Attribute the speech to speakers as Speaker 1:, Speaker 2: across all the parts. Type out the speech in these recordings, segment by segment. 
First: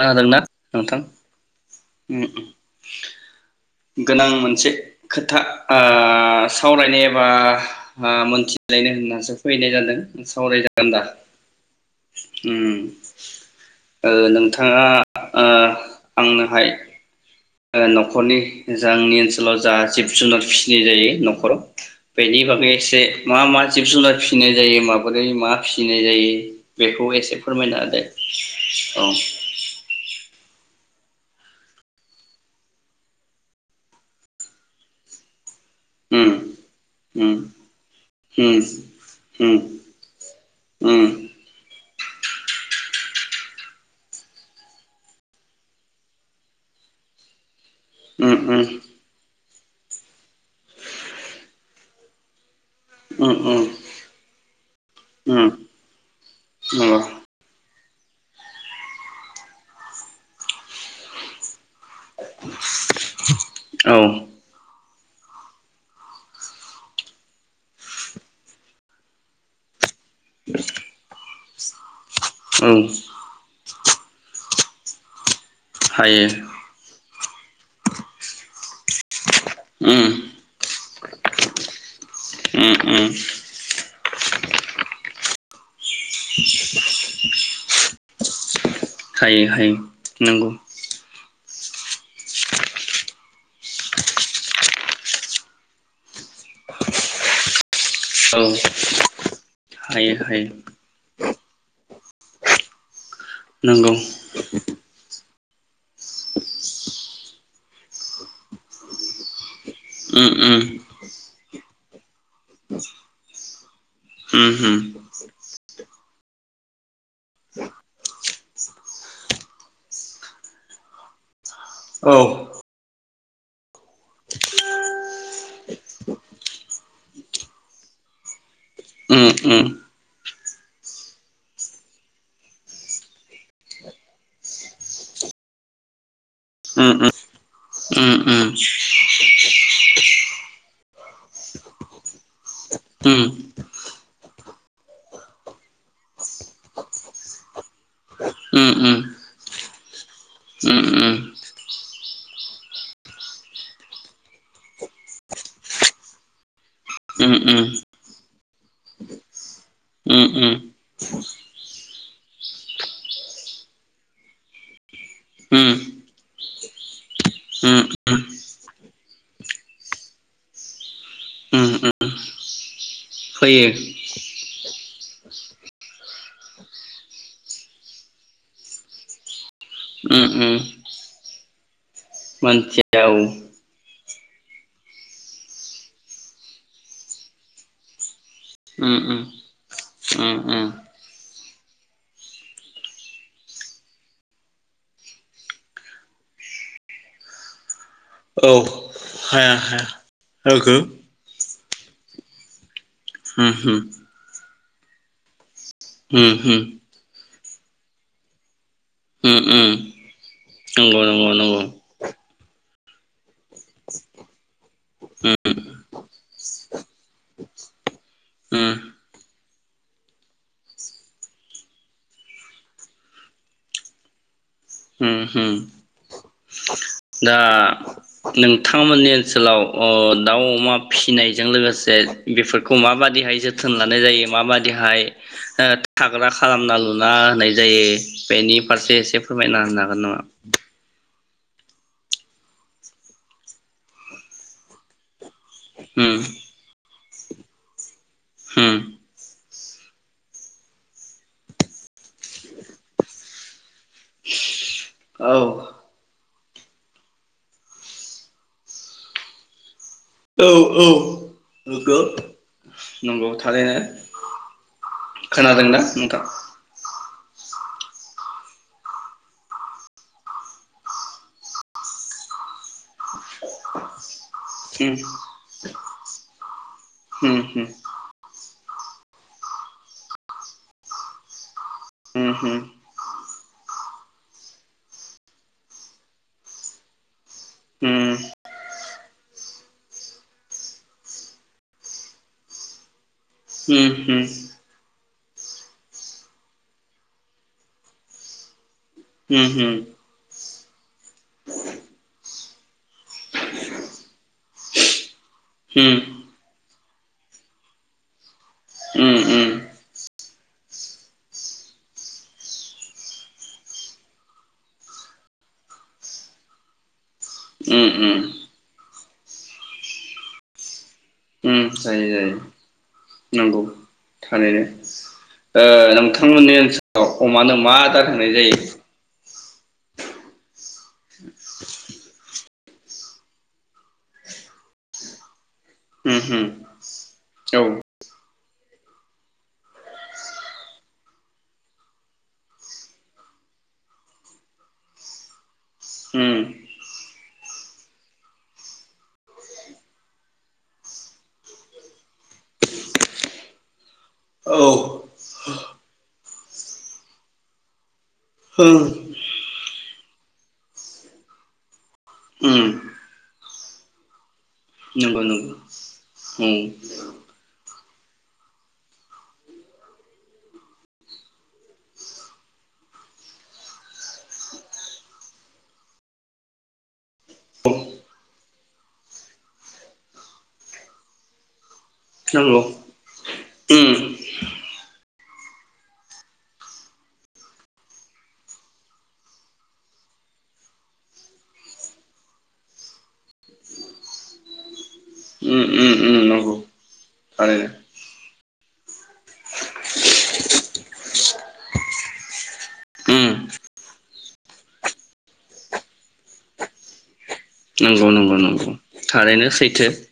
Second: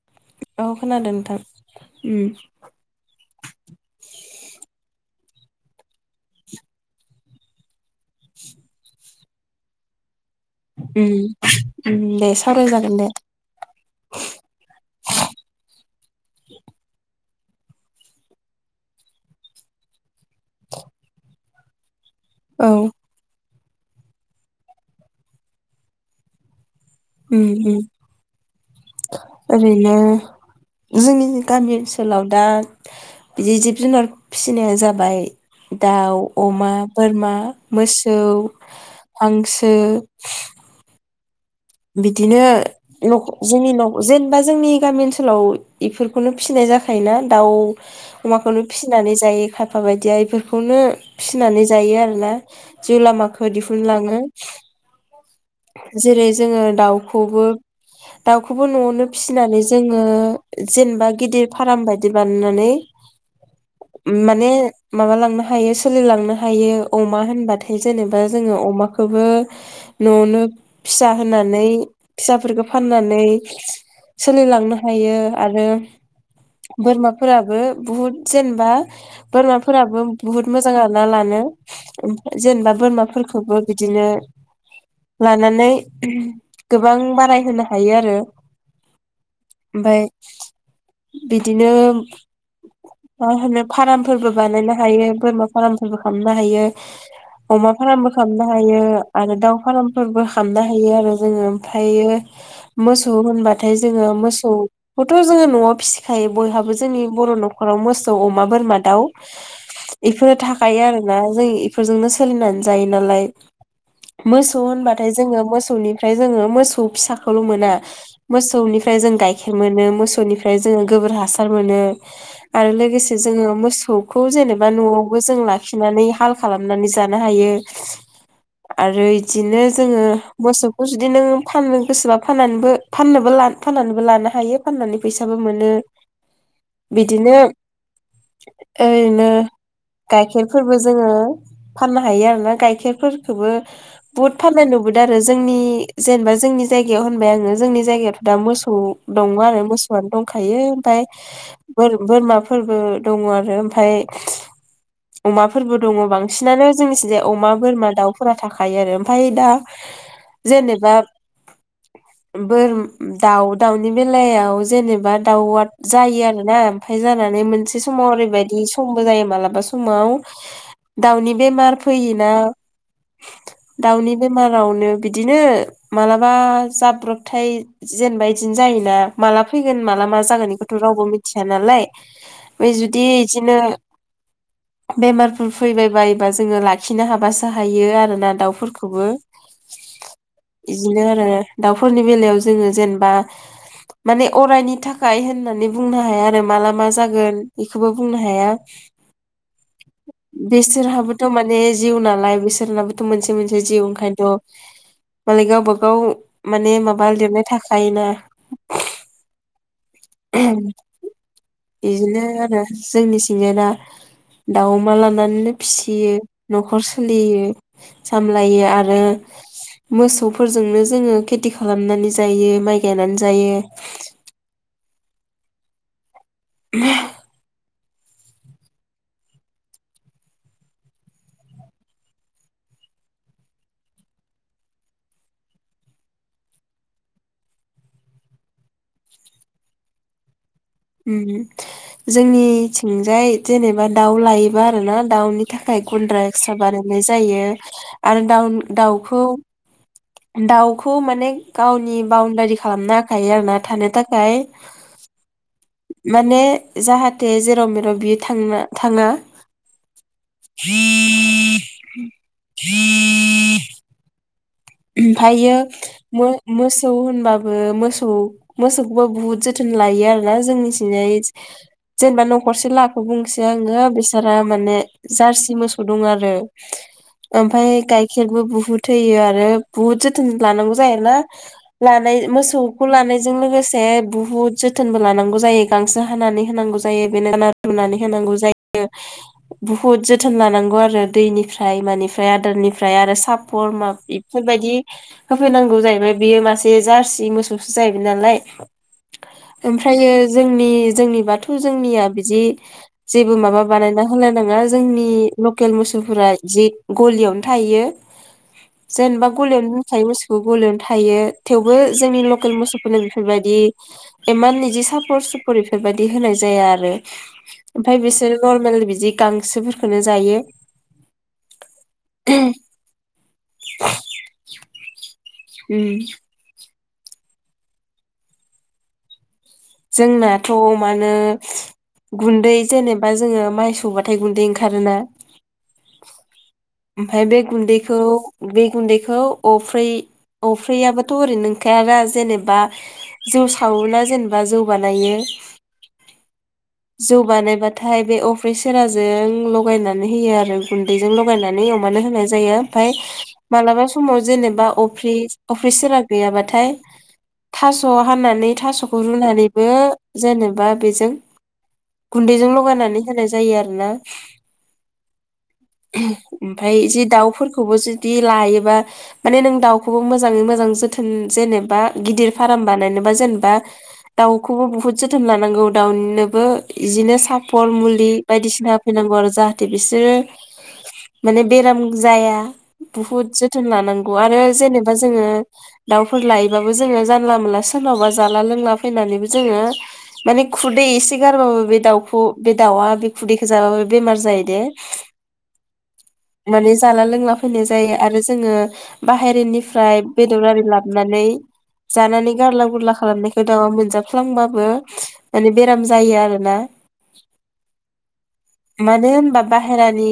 Speaker 1: खोदोंना
Speaker 2: औ
Speaker 1: नोंथां
Speaker 2: खोनादों
Speaker 1: ओम
Speaker 2: उम
Speaker 1: ओम गोनां मोनसे खोथा ओ सावरायनो एबा मोनथिलायनो होननासो फैनाय जादों सावरायजागोन दा
Speaker 2: ओम ओम दे सावराय
Speaker 1: उम
Speaker 2: जागोन दे
Speaker 1: ओ नोंथाङा ओ आंनोहाय ओ नखरनि जोंनि ओनसोलाव जा जिब जुनाद फिसिनाय जायो नखराव बेनि
Speaker 2: औ
Speaker 1: बागै एसे मा मा जिब जुुनार फिसिनाय जायो माबोरै मा फिसिनाय जायो बेखौ एसे
Speaker 2: उम उम
Speaker 1: फोरमायनो होदे औ
Speaker 2: ओरैनो जोंनि गामि ओनसोलाव दा बिदि जिब जुनार फिसिनाया जाबाय दाउ
Speaker 1: उम
Speaker 2: अमा
Speaker 1: उम
Speaker 2: बोरमा मोसौ
Speaker 1: उम उम
Speaker 2: हांसो
Speaker 1: उम
Speaker 2: बिदिनो न' जोंनि न' जेनेबा जोंनि गामि ओनसोलाव बेफोरखौनो फिसिनाय जाखायोना दाउ
Speaker 1: उम
Speaker 2: अमाखौनो
Speaker 1: उम
Speaker 2: फिसिनानै जायो खायफा बायदिया बेफोरखौनो फिसिनानै जायो आरोना जिउ लामााखो
Speaker 1: उम
Speaker 2: दिहुनलाङो
Speaker 1: उम
Speaker 2: जेरै जोङो
Speaker 1: औ
Speaker 2: दाउखौबो दाउखौबो न'आवनो फिसिनानै जोङो जेनेबा गिदिर फार्म बायदि बानायनानै
Speaker 1: औ
Speaker 2: माने माबालांनो हायो सोलिलांनो हायो अमा होनबाथाय जेनेबा जोङो अमाखौबो न'आवनो फिसा होनानै फिसाफोरखौ फाननानै सोलिलांनो हायो आरो
Speaker 1: हायो
Speaker 2: बोरमाफोराबो बहुद जेनेबा बोरमाफोराबो
Speaker 1: उम
Speaker 2: बुहुद मोजां आरोना लानो जेनेबा
Speaker 1: उम उम
Speaker 2: बोरमाफोरखौबो बिदिनो लानानै गोबां बाराय होनो हायो आरो
Speaker 1: हायो हायो
Speaker 2: ओमफाय
Speaker 1: नंगौ
Speaker 2: बिदिनो मा होनो फार्मफोरबो बानायनो हायो बोरमा फार्मफोरबो खालामनो हायो अमा फार्मबो
Speaker 1: औ
Speaker 2: खालामनो हायो आरो दाउ फार्मफोरबो खालामनो हायो आरो जोङो ओमफ्रायो मोसौ होनबाथाय
Speaker 1: नंगौ
Speaker 2: जोङो मोसौखौथ' जोङो न'आव फिसिखायो बयहाबो जोंनि बर' न'खराव मोसौ अमा बोरमा दाउ
Speaker 1: उम
Speaker 2: बेफोरो
Speaker 1: उम
Speaker 2: थाखायो आरोना जों इफोरजोंनो सोलिनानै जायो नालाय
Speaker 1: उम
Speaker 2: मोसौ
Speaker 1: उम
Speaker 2: होनबाथाय जोङो मोसौनिफ्राय जोङो मोसौ फिसाखौल' मोना मोसौनिफ्राय जों गाइखेर मोनो मोसौनिफ्राय जोङो गोबोर हासार मोनो
Speaker 1: औ
Speaker 2: आरो लोगोसे जोङो मोसौखौ जेनेबा न'आवबो जों लाखिनानै हाल खालामनानै जानो हायो आरो
Speaker 1: उम
Speaker 2: बिदिनो
Speaker 1: उम
Speaker 2: जोङो मोसौखौ जुदि नों फाननो गोसोबा फाननानैबो फाननोबो फाननानैबो लानो हायो फाननानै फैसाबो मोनो
Speaker 1: उम
Speaker 2: बिदिनो
Speaker 1: उम
Speaker 2: ओरैनो गाइखेरफोरबो जोङो फाननो हायो आरोना गाइखेरफोरखोबो बुहुद फाननाय नुबोदों आरो जोंनि जेनेबा जोंनि जायगायाव होनबाय आङो जोंनि जायगायावथ' दा मोसौ दङ आरो मोसौआनो दंखायो ओमफ्राय बोर-बोरमाफोरबो दङ आरो ओमफाय अमाफोरबो दङ बांसिनानो जोंनिथिंजाय अमा बोरमा दाउफोरा थाखायो आरो ओमफ्राय दा जेनेबा बोर दाउ दाउनि बेलायाव जेनेबा
Speaker 1: उम
Speaker 2: दाउआ जायो आरोना ओमफाय जानानै मोनसे समाव
Speaker 1: उम
Speaker 2: ओरैबायदि समबो जायो मालाबा समाव दाउनि बेमार
Speaker 1: उम
Speaker 2: फैयोना
Speaker 1: फैयो
Speaker 2: दाउनि बेमार रावनो बिदिनो मालाबा जाब्रबथाय जेनेबा बिदिनो जायोना माला फैगोन माला मा
Speaker 1: उम
Speaker 2: जागोन
Speaker 1: उम
Speaker 2: बेखौथ' रावबो मिथिया नालाय ओमफ्राय
Speaker 1: मानसिया
Speaker 2: जुदि
Speaker 1: औ
Speaker 2: बिदिनो बेमारफोर फैबाय बायोबा जोङो लाखिनो हाबासो हायो आरोना दाउ
Speaker 1: उम
Speaker 2: फोरखौबो
Speaker 1: उम उम उम
Speaker 2: इदिनो आरो दाउफोरनि बेलायाव जोङो जेनेबा माने अरायनि थाखाय होननानै बुंनो हाया आरो माला मा जागोन खौबो बुंनो हाया
Speaker 1: औ हाया हाया नंगौ
Speaker 2: बिसोरहाबोथ' माने जिउ नालाय बिसोर नाबोथ'
Speaker 1: उम
Speaker 2: मोनसे
Speaker 1: उम
Speaker 2: जिउ ओंखायनोथ' मालाय गावबा गाव
Speaker 1: उम
Speaker 2: माने
Speaker 1: उम
Speaker 2: माबा लिरनाय थाखायोना
Speaker 1: उम उम नंगौ नंगौ नंगौ
Speaker 2: जोंनि थिंजायना दाउ अमा लानानैनो फिसियो न'खर सोलियो
Speaker 1: उम
Speaker 2: सामलायो आरो मोसौफोरजोंनो जोङो खेथि खालामनानै जायो माइ गायनानै जायो।
Speaker 1: होम- होम दा नोंथांमोननि ओनसोलाव अ दाउ अमा फिसिनायजों लोगोसे बेफोरखौ माबादिहाय जोथोन लानाय जायो माबादिहाय ओ थाग्रा खालामना लुना होनाय जायो बेनि फारसे एसे फोरमायना होनो हागोन नामा?
Speaker 2: जोंनिथिंजाय जेनेबा दाउ लायोबा आरो ना दाउ [unintelligible]
Speaker 1: उम
Speaker 2: मोननाय जायो । आरो दाउ
Speaker 1: उम
Speaker 2: दाउखौ दाउखौ माने गावनि बाउणडारि खालामना होखायो आरोना थानो थाखाय ।
Speaker 1: औ
Speaker 2: माने जाहाथे जेराव मेराव बियो थांनो थाङा ।
Speaker 1: औ-औ नंगौ-नंगौ थारैनो ।
Speaker 2: ओमफ्रायो मो-मोसौ होनबा बो मोसौ मोसौखौबो बुहुत जोथोन लायो आरोना जोंनि थिंनाय जेनेबा न'खरसे लाखौ बुंसै आङो बि रा माने
Speaker 1: उम
Speaker 2: जारसि मोसौ हुदुं आरो
Speaker 1: उम
Speaker 2: ओमफ्राय गायखेरबो बुहुत थैयो आरो बहुत जोथोन लानांगौ जायो ना । लानाय
Speaker 1: उम
Speaker 2: मोसौखौ लानाय जों लोगोसे बुहुत जोथोनबो लानांगौ जायो गांसो हानानै होनांगौ जायो बेनो
Speaker 1: उम
Speaker 2: रुनानै होनांगौ जायो बुहुद जोथोन लानांगौ आरो दैनिफ्राय मानिफ्राय आदारनिफ्राय आरो सा
Speaker 1: होम-होम
Speaker 2: होफैनांगौ जाहैबाय बेयो मासे जारसि मोसौसो जाहैबाय नालाय।
Speaker 1: उम
Speaker 2: ओमफ्रायो जोंनि जोंनि बाथौ जोंनिया बिदि जेबो माबा बानायना होलायनाङा जोंनि लकेल
Speaker 1: उम
Speaker 2: मोसौफोरा जि गलियावनो थायो । जेनेबा
Speaker 1: उम उम
Speaker 2: गलियावनो दोनखायो मोसौखौ गलियावनो थायो थेवबो जोंनि लकेल मोसौफोरनो बेफोरबायदि इमान इदि साफर सुफुर बेफोरबायदि होनाय जाया आरो
Speaker 1: उम
Speaker 2: ओमफफ्राय
Speaker 1: उम
Speaker 2: बिसोर नर्मेल बिदि गांसोफोरखौनो जायो।
Speaker 1: नांगौ थारैनो ओ
Speaker 2: उम
Speaker 1: नोंथांमोननि ओनसोल औ अमानो मा आदार होननाय जायो?
Speaker 2: जोंनाथ' अमानो गुन्दै जेनेबा जोङो माइ सौबाथाय गुन्दै ओंखारोना?
Speaker 1: उम
Speaker 2: ओमफ्राय बे
Speaker 1: उम
Speaker 2: गुन्दैखौ बे गुन्दैखौ अफ्रै अफ्रैयाबोथ' ओरैनो नोंखायाना जेनेबा जौ सावोना जेनेब बा जौ बानायो जौ बानायबाथाय बे अफ्रि सेराजों लगायनानै होयो आरो गुन्दैजों लगायनानै अमानो होनाय जायो ओमफ्राय मालाबा समाव
Speaker 1: औ उम
Speaker 2: जेनेबा
Speaker 1: औ
Speaker 2: अफ्रि अफ्रि सेरा गैयाबाथाय थास' फाननानै थास'खौ रुनानै बे जेनेबा बेजों गुन्दैजों
Speaker 1: उम
Speaker 2: लगायनानै होनाय जायो आरोना
Speaker 1: नंगौ नंगौ
Speaker 2: ।
Speaker 1: उम
Speaker 2: ओमफ्राय जे दाउफोरखौबो जु दि लायोबा माने नों दाउखौबो मोजाङै मोजां जोथोन जेनेबा गिदिर फार्म बानायनोबा जेनेबा दाउखौबो बुहुत जोथोन लानांगौ दाउनि बो इजिनो सापर मलि बायदिसिना होफैनांगौ आरो जाहाथे बिसोरो मने बेराम जाया
Speaker 1: नंगौ
Speaker 2: बहुद जोथोन लानांगौ
Speaker 1: उम
Speaker 2: आरो जेनेबा जोङो दाउफोर लायोबाबो जोङो जानला मोनला सोरनावबा जाला लोंला फैनानैबो जोङो माने खुदै एसे गारबाबो बे दाउखौ बे दाउआ बे खुदैखौ जाबो बेमार जायो दे
Speaker 1: उम उम उम नंगौ
Speaker 2: माने जाला लोंला फैनाय
Speaker 1: थारैनो
Speaker 2: जायो आरो जोङो बाहेरनिफ्राय बेदर आरि लाबनानै जानानै गारला गुरला खालामनायखौ
Speaker 1: उम
Speaker 2: दाउआ मोनजाफ्लांबाबो माने बेराम जायो आरोना।
Speaker 1: नंगौ नंगौ नंगौ
Speaker 2: मानो होनबा
Speaker 1: थारैनो सैथो
Speaker 2: बाहेरानि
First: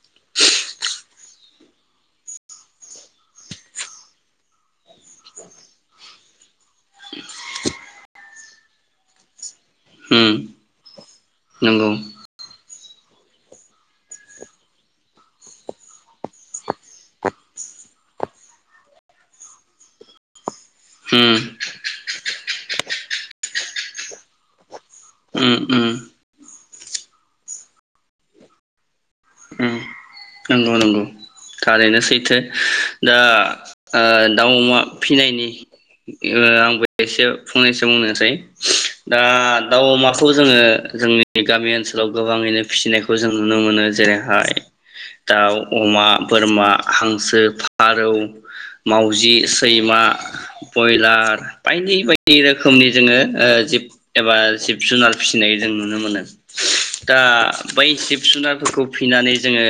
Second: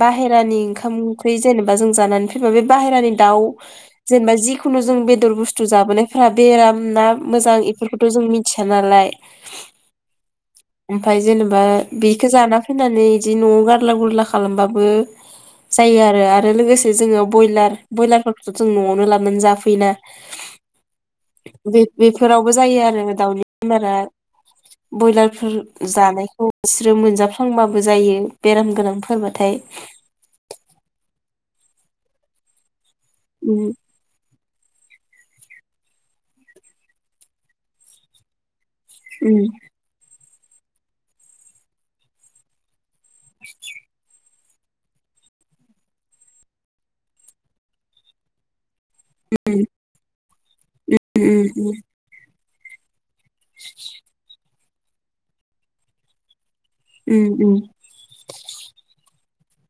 Speaker 2: बाहेरानि ओंखाम ओंख्रि जेनेबा जों जानानै फैबा बे बाहेरानि दाउ जेनेबा जिखुनु जों बेदर बुस्थु जाबोनायफोरा बेराम ना मोजां इफोरखौथ' जों मिथिया नालाय।
Speaker 1: उम
Speaker 2: ओमफ्राय जेनेबा
Speaker 1: नंगौ
Speaker 2: बेखौ जाना फैनानै इदि न'आव गारला गुरला खालामबाबो जायो आरो आरो लोगोसे जोङो बयलार बयलारफोरखौथ' जों न'आवनो लाबनानै जाफैयोना
Speaker 1: उम
Speaker 2: बे बेफोरावबो जायो आरो दाउनि बेमारा। बयलारफोर
Speaker 1: उम उम
Speaker 2: जानायखौ बिसोरो मोनजाफ्लांबाबो जायो बेराम गोनांफोरबाथाय।
Speaker 1: उम नंगौ नंगौ थारैनो सैथो। दा
Speaker 2: उम
Speaker 1: ओ दाउ अमा फिनायनि ओ आंबो एसे फंनैसो बुंनोसै। दा
Speaker 2: उम
Speaker 1: दाउ, अमा खौ जोङो जोंनि गामि ओनसोलाव गोबाङैनो फिसिनायखौ जों नुनो मोनो जेरैहाय दाउ, अमा, बोरमा, हांसो, फारौ, मावजि, सैमा,
Speaker 2: उम
Speaker 1: बयलार बायदि बायदि दि रोखोमनि जोङो ओ जिब एबा जिब जुनार फिसिनाय जों नुनो मोनो। दा
Speaker 2: उम उम
Speaker 1: बै जिब जुनारफोरखौ फिनानै जोङो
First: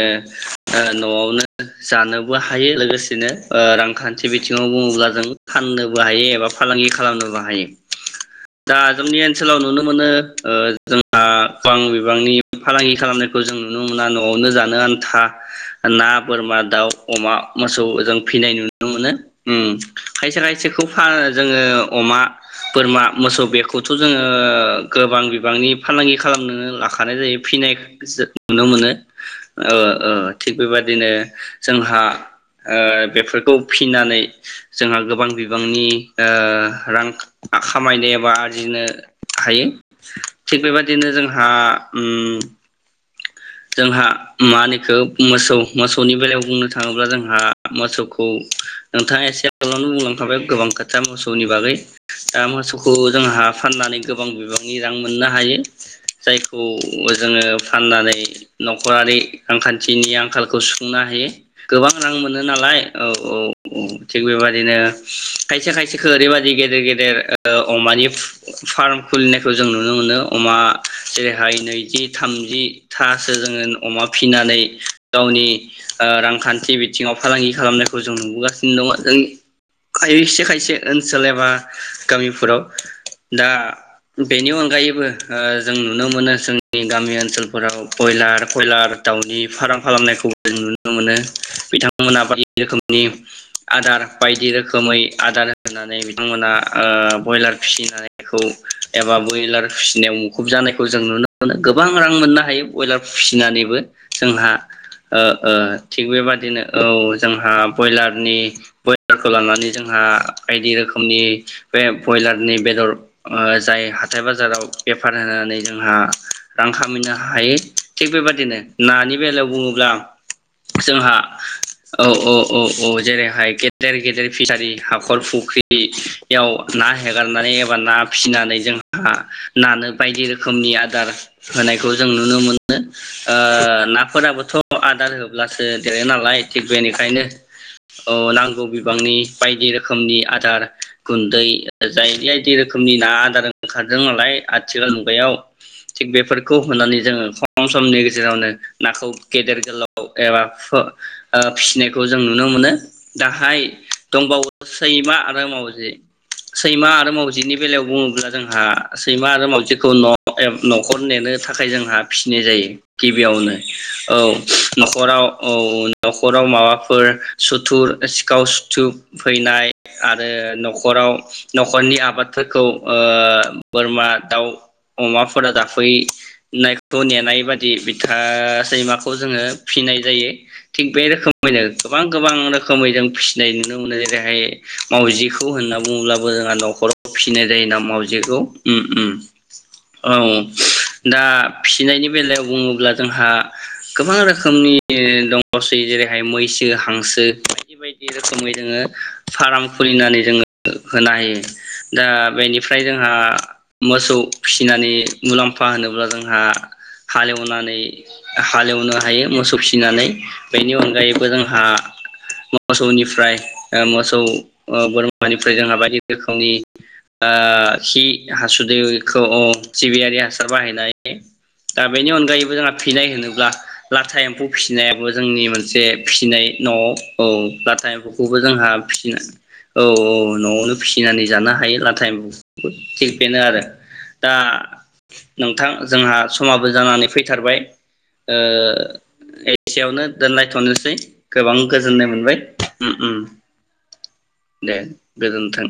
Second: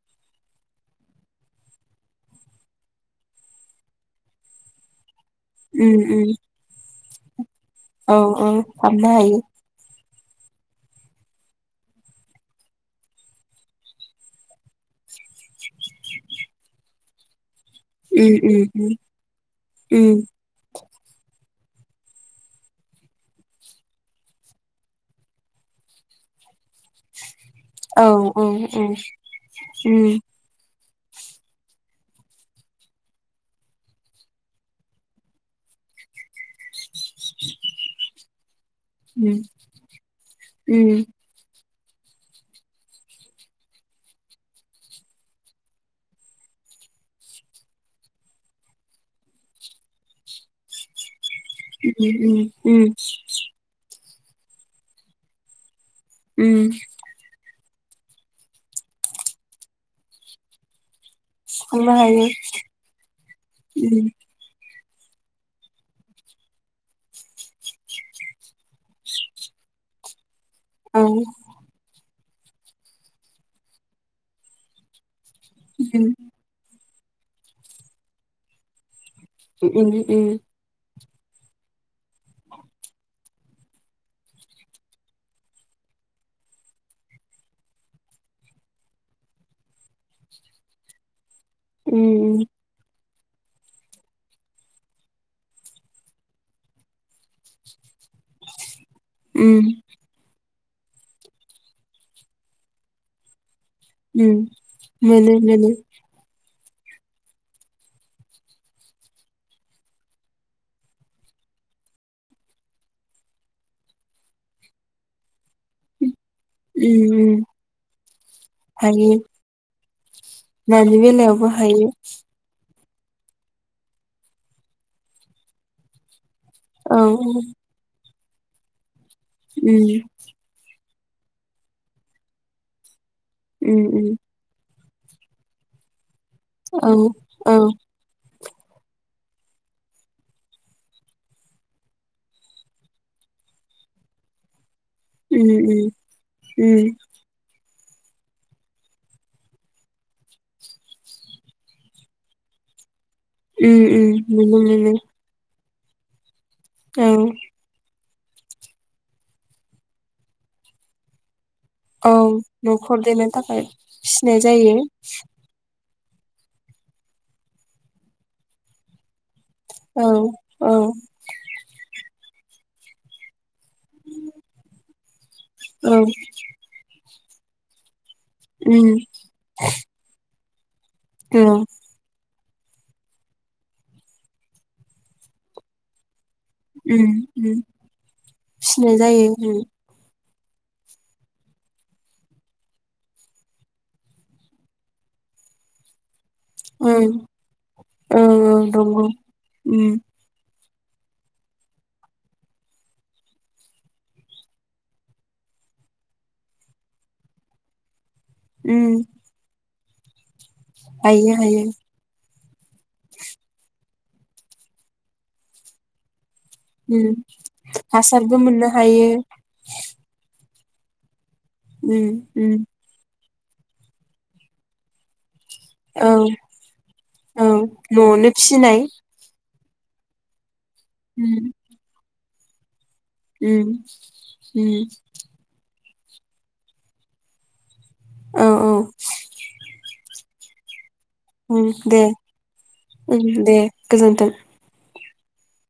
Speaker 1: न'आवनो जानोबो हायो लोगोसेनो ओ रांखान्थि बिथिङाव बुङोब्ला जों फाननोबो
Speaker 2: उम उम
Speaker 1: हायो एबा फालांगि खालामनोबो हायो।
Speaker 2: औ औ
Speaker 1: दा
Speaker 2: हाबनो
Speaker 1: जोंनि
Speaker 2: हायो
Speaker 1: ओनसोलाव नुनो मोनो ओ जोंहा गोबां बिबांनि फालांगि खालामनायखौ जों नुनो मोना न'आवनो जानो आन्था ना बोरमा, दाउ, अमा, मोसौ, जों
Speaker 2: उम
Speaker 1: फिनाय
Speaker 2: उम
Speaker 1: नुनो
Speaker 2: उम
Speaker 1: मोनो उम खायसे खायसेखौ जोङो अमा, बोरमा, मोसौ बेखौथ' जोङो ओ गोबां बिबांनि फालांगि खालामनोनो लाखानाय जायो। फिनायफोरखो
Speaker 2: औ
Speaker 1: जों
Speaker 2: औ
Speaker 1: नुनो
Speaker 2: औ उम
Speaker 1: मोनो ओ ओ थिख बेबादिनो जोंहा ओ बेफोरखौ फिनानै जोंहा गोबां बिबांनि ओ रां खामायनो एबा आरजिनो
Speaker 2: उम
Speaker 1: हायो थिग
Speaker 2: उम उम
Speaker 1: बेबादिनो जोंहा उम जोंहा मा होनो इखौ मोसौ मोसौनि बेलायाव बुंनो थाङोब्ला जोंहा मोसौखौ नोंथाङा एसे आगोलावनो बुंलांखाबाय गोबां खोथा मोसौ नि बागै दा
Speaker 2: उम
Speaker 1: मोसौखौ जोंहा फाननानै गोबां बिबांनि रां मोननो हायो। जायखौ
Speaker 2: उम
Speaker 1: जोङो फाननानै न'खरारि रांखान्थिनि आंखाल खौ सुुंफुंनो हायो। गोबां
Speaker 2: थांनो
Speaker 1: रां
Speaker 2: हायो
Speaker 1: मोनो नालाय औ औ औ
Speaker 2: उम
Speaker 1: थिग बेबादिनो खायसे खायसेखौ ओरैबादि गेदेर गेदेर ओ अमानि फार्म खुलिनायखौ जों नुनो मोनो। अमा
Speaker 2: औ उम
Speaker 1: जेरेहाय नैजि थामजिथासो जोङो अमा फिनानै गावनि ओ रांखान्थि बिथिङाव फालांगि खालामनायखौ जों नुबोगासिनो दङ! जों
Speaker 2: उम उम
Speaker 1: खायसे खायसे ओनसोल एबा गामिफोराव दा बेनि अनगायैबो ओ जों नुनो मोनो जोंनि गामि ओनसोलफोराव बयलार कयलार दाउनि फार्म खालामनायखौबो जों नुनो मोनो बिथांमोना
Speaker 2: उम
Speaker 1: बायदि रोखोमनि आदार बायदि रोखोमै आदार होनानै बिथांमोना ओ ब्रयलार फिसिनायखौ एबा ब्रयलार
Speaker 2: उम
Speaker 1: फिसिनायाव म खुब जानायखौ जों नुनो मोनो गोबां रां मोननो हायो बयलार फिसिनानैबो
Speaker 2: उम
Speaker 1: जोंहा। ओ
Speaker 2: मोनो
Speaker 1: ओ
Speaker 2: मोनो
Speaker 1: थिग बेबा बिदिनो औ जोंहा बयलारनि बयलारखौ लानानै जोंहा बायदि रोखोमनि बे ब्रयलारनि बेदर ओ जाय हाथाय बाजाराव बेफार होनानै जोंहा रां खामायनो
Speaker 2: उम उम
Speaker 1: हायो थिग बेबदिनो
Speaker 2: हायो
Speaker 1: नानि बेलायाव बुङोब्ला
Speaker 2: नानि
Speaker 1: जोंहा
Speaker 2: बेलायावबो हायो
Speaker 1: औ औ औ। औ औ जेरैहाय गेदेर गेदेर फिसारि हाखर फुख्रि याव ना
Speaker 2: औ उम
Speaker 1: हेगारनानै एबा फिसिनानै जों हा नानो बायदि रोखोमनि आ आदार होनायखौ जों नुनो मोनो ओ
Speaker 2: उम उम
Speaker 1: नाफोरा बो अ आदार होब्लासो देरो ना लाय थेग
Speaker 2: औ
Speaker 1: बेनिखायनो
Speaker 2: औ
Speaker 1: औ नां गौ बिबांनि बायदि रोखोमनि आदार गुन्दै जायदि बायदि रोखोमनि ना आदार ओंखारदों नालाय आथ थिखाल मुगायाव
Speaker 2: उम
Speaker 1: थिग बेफोरखौ
Speaker 2: उम
Speaker 1: होननानै जोङो खम सम समनि गेजेरावनो नाखौ गेदेर गोलाव एबा फु ओ फिसिनायखौ जों नुनो मोनो। दाहाय
Speaker 2: उम उम
Speaker 1: दंबावो
Speaker 2: मोनो मोनो
Speaker 1: सैमा आरो मावजि। जे सैमा
Speaker 2: औ
Speaker 1: आरो मावजिनि बेलायाव बुङोब्ला जोंहा सैमा आरो मावजिखौ न' एब नखर नेनो थाखाय जोंहा
Speaker 2: औ
Speaker 1: फिसिनाय जायो
Speaker 2: न'खर दैनो
Speaker 1: गिबियावनो।
Speaker 2: थाखाय
Speaker 1: औ
Speaker 2: फिसिनाय जायो
Speaker 1: नखराव औ। नखराव माबाफोर सुथुर सिखाव सुथु फैनाय
Speaker 2: औ
Speaker 1: आरो
Speaker 2: औ
Speaker 1: नखराव नखरनि आबाद फोरखौ ओ बोरमा, दाउ अमाफो फोरा
Speaker 2: औ
Speaker 1: जाफैनायखौ नेनाय बायदि बिद था
Speaker 2: उम
Speaker 1: सैमा खौ जोङो फिनाय जायो। थिग बे
Speaker 2: औ
Speaker 1: रोखोमैनो गोबां गोबां रोख खोमै जों फिसिनाय नुनो मोनो जेरैहाय मावजिखौ होनना बुङोब्ला बो जोंहा
Speaker 2: उम
Speaker 1: नखराव फिसिनाय
Speaker 2: उम
Speaker 1: जायोना मावजिखौ उम
Speaker 2: फिसिनाय
Speaker 1: उम
Speaker 2: जायो उम
Speaker 1: औ। दा फिसिनायनि बेलायाव बुङोब्ला जोंहा गोबां रोखोमनि दङसै जेरै मैसो,
Speaker 2: ओं
Speaker 1: हांसो बायदि बायदि
Speaker 2: औ
Speaker 1: रोखोमै
Speaker 2: औ
Speaker 1: जोङो
Speaker 2: नंगौ
Speaker 1: फाराम
Speaker 2: उम
Speaker 1: खुलिनानै जोङो होनायो दा बेनिफ्राय जोंहा मोसौ फिसिनानै मुलाम्फा होनोब्ला जोंहा हालेवनानै
Speaker 2: उम
Speaker 1: हालेवनो हायो मोसौ फिसि फिनानै। बेनि अनगायैबो
Speaker 2: हायो
Speaker 1: जोंहा
Speaker 2: हायो
Speaker 1: मोसौनिफ्राय ओ मोसौ ओ बोरमानिफ्राय जोंहा बायदि रोखोम अनि
Speaker 2: उम
Speaker 1: ओ हि
Speaker 2: हासारबो मोननो हायो
Speaker 1: हासुदैखौ सिबियारि हास सार बाहयनाय दा
Speaker 2: उम
Speaker 1: बेनि
Speaker 2: उम
Speaker 1: अनगायैबो जोंहा थैनाय होनो ला लाथा एम्फौ फिसिनायाबो जोंनि मोन से
Speaker 2: औ
Speaker 1: फिसिनाय न औ लाथा
Speaker 2: न'आवनो
Speaker 1: एम्फौखौबो जोंहा
Speaker 2: फिसिनाय
Speaker 1: फिसिनो औ औ न फिसिनानै
Speaker 2: उम
Speaker 1: जानो हायो लाथा एम [unintelligible] थिग बेनो आरो
Speaker 2: उम
Speaker 1: दा
Speaker 2: उम
Speaker 1: नोंथां जोंहा समाबो जानानै फैथारबाय ओ
Speaker 2: औ औ
Speaker 1: एतसेयावनो दोनलायथनोसै गोबां
Speaker 2: उम दे
Speaker 1: गोजोननाय मोनबाय
Speaker 2: उम दे गोजोन्थों
Speaker 1: दे गोजोन्थों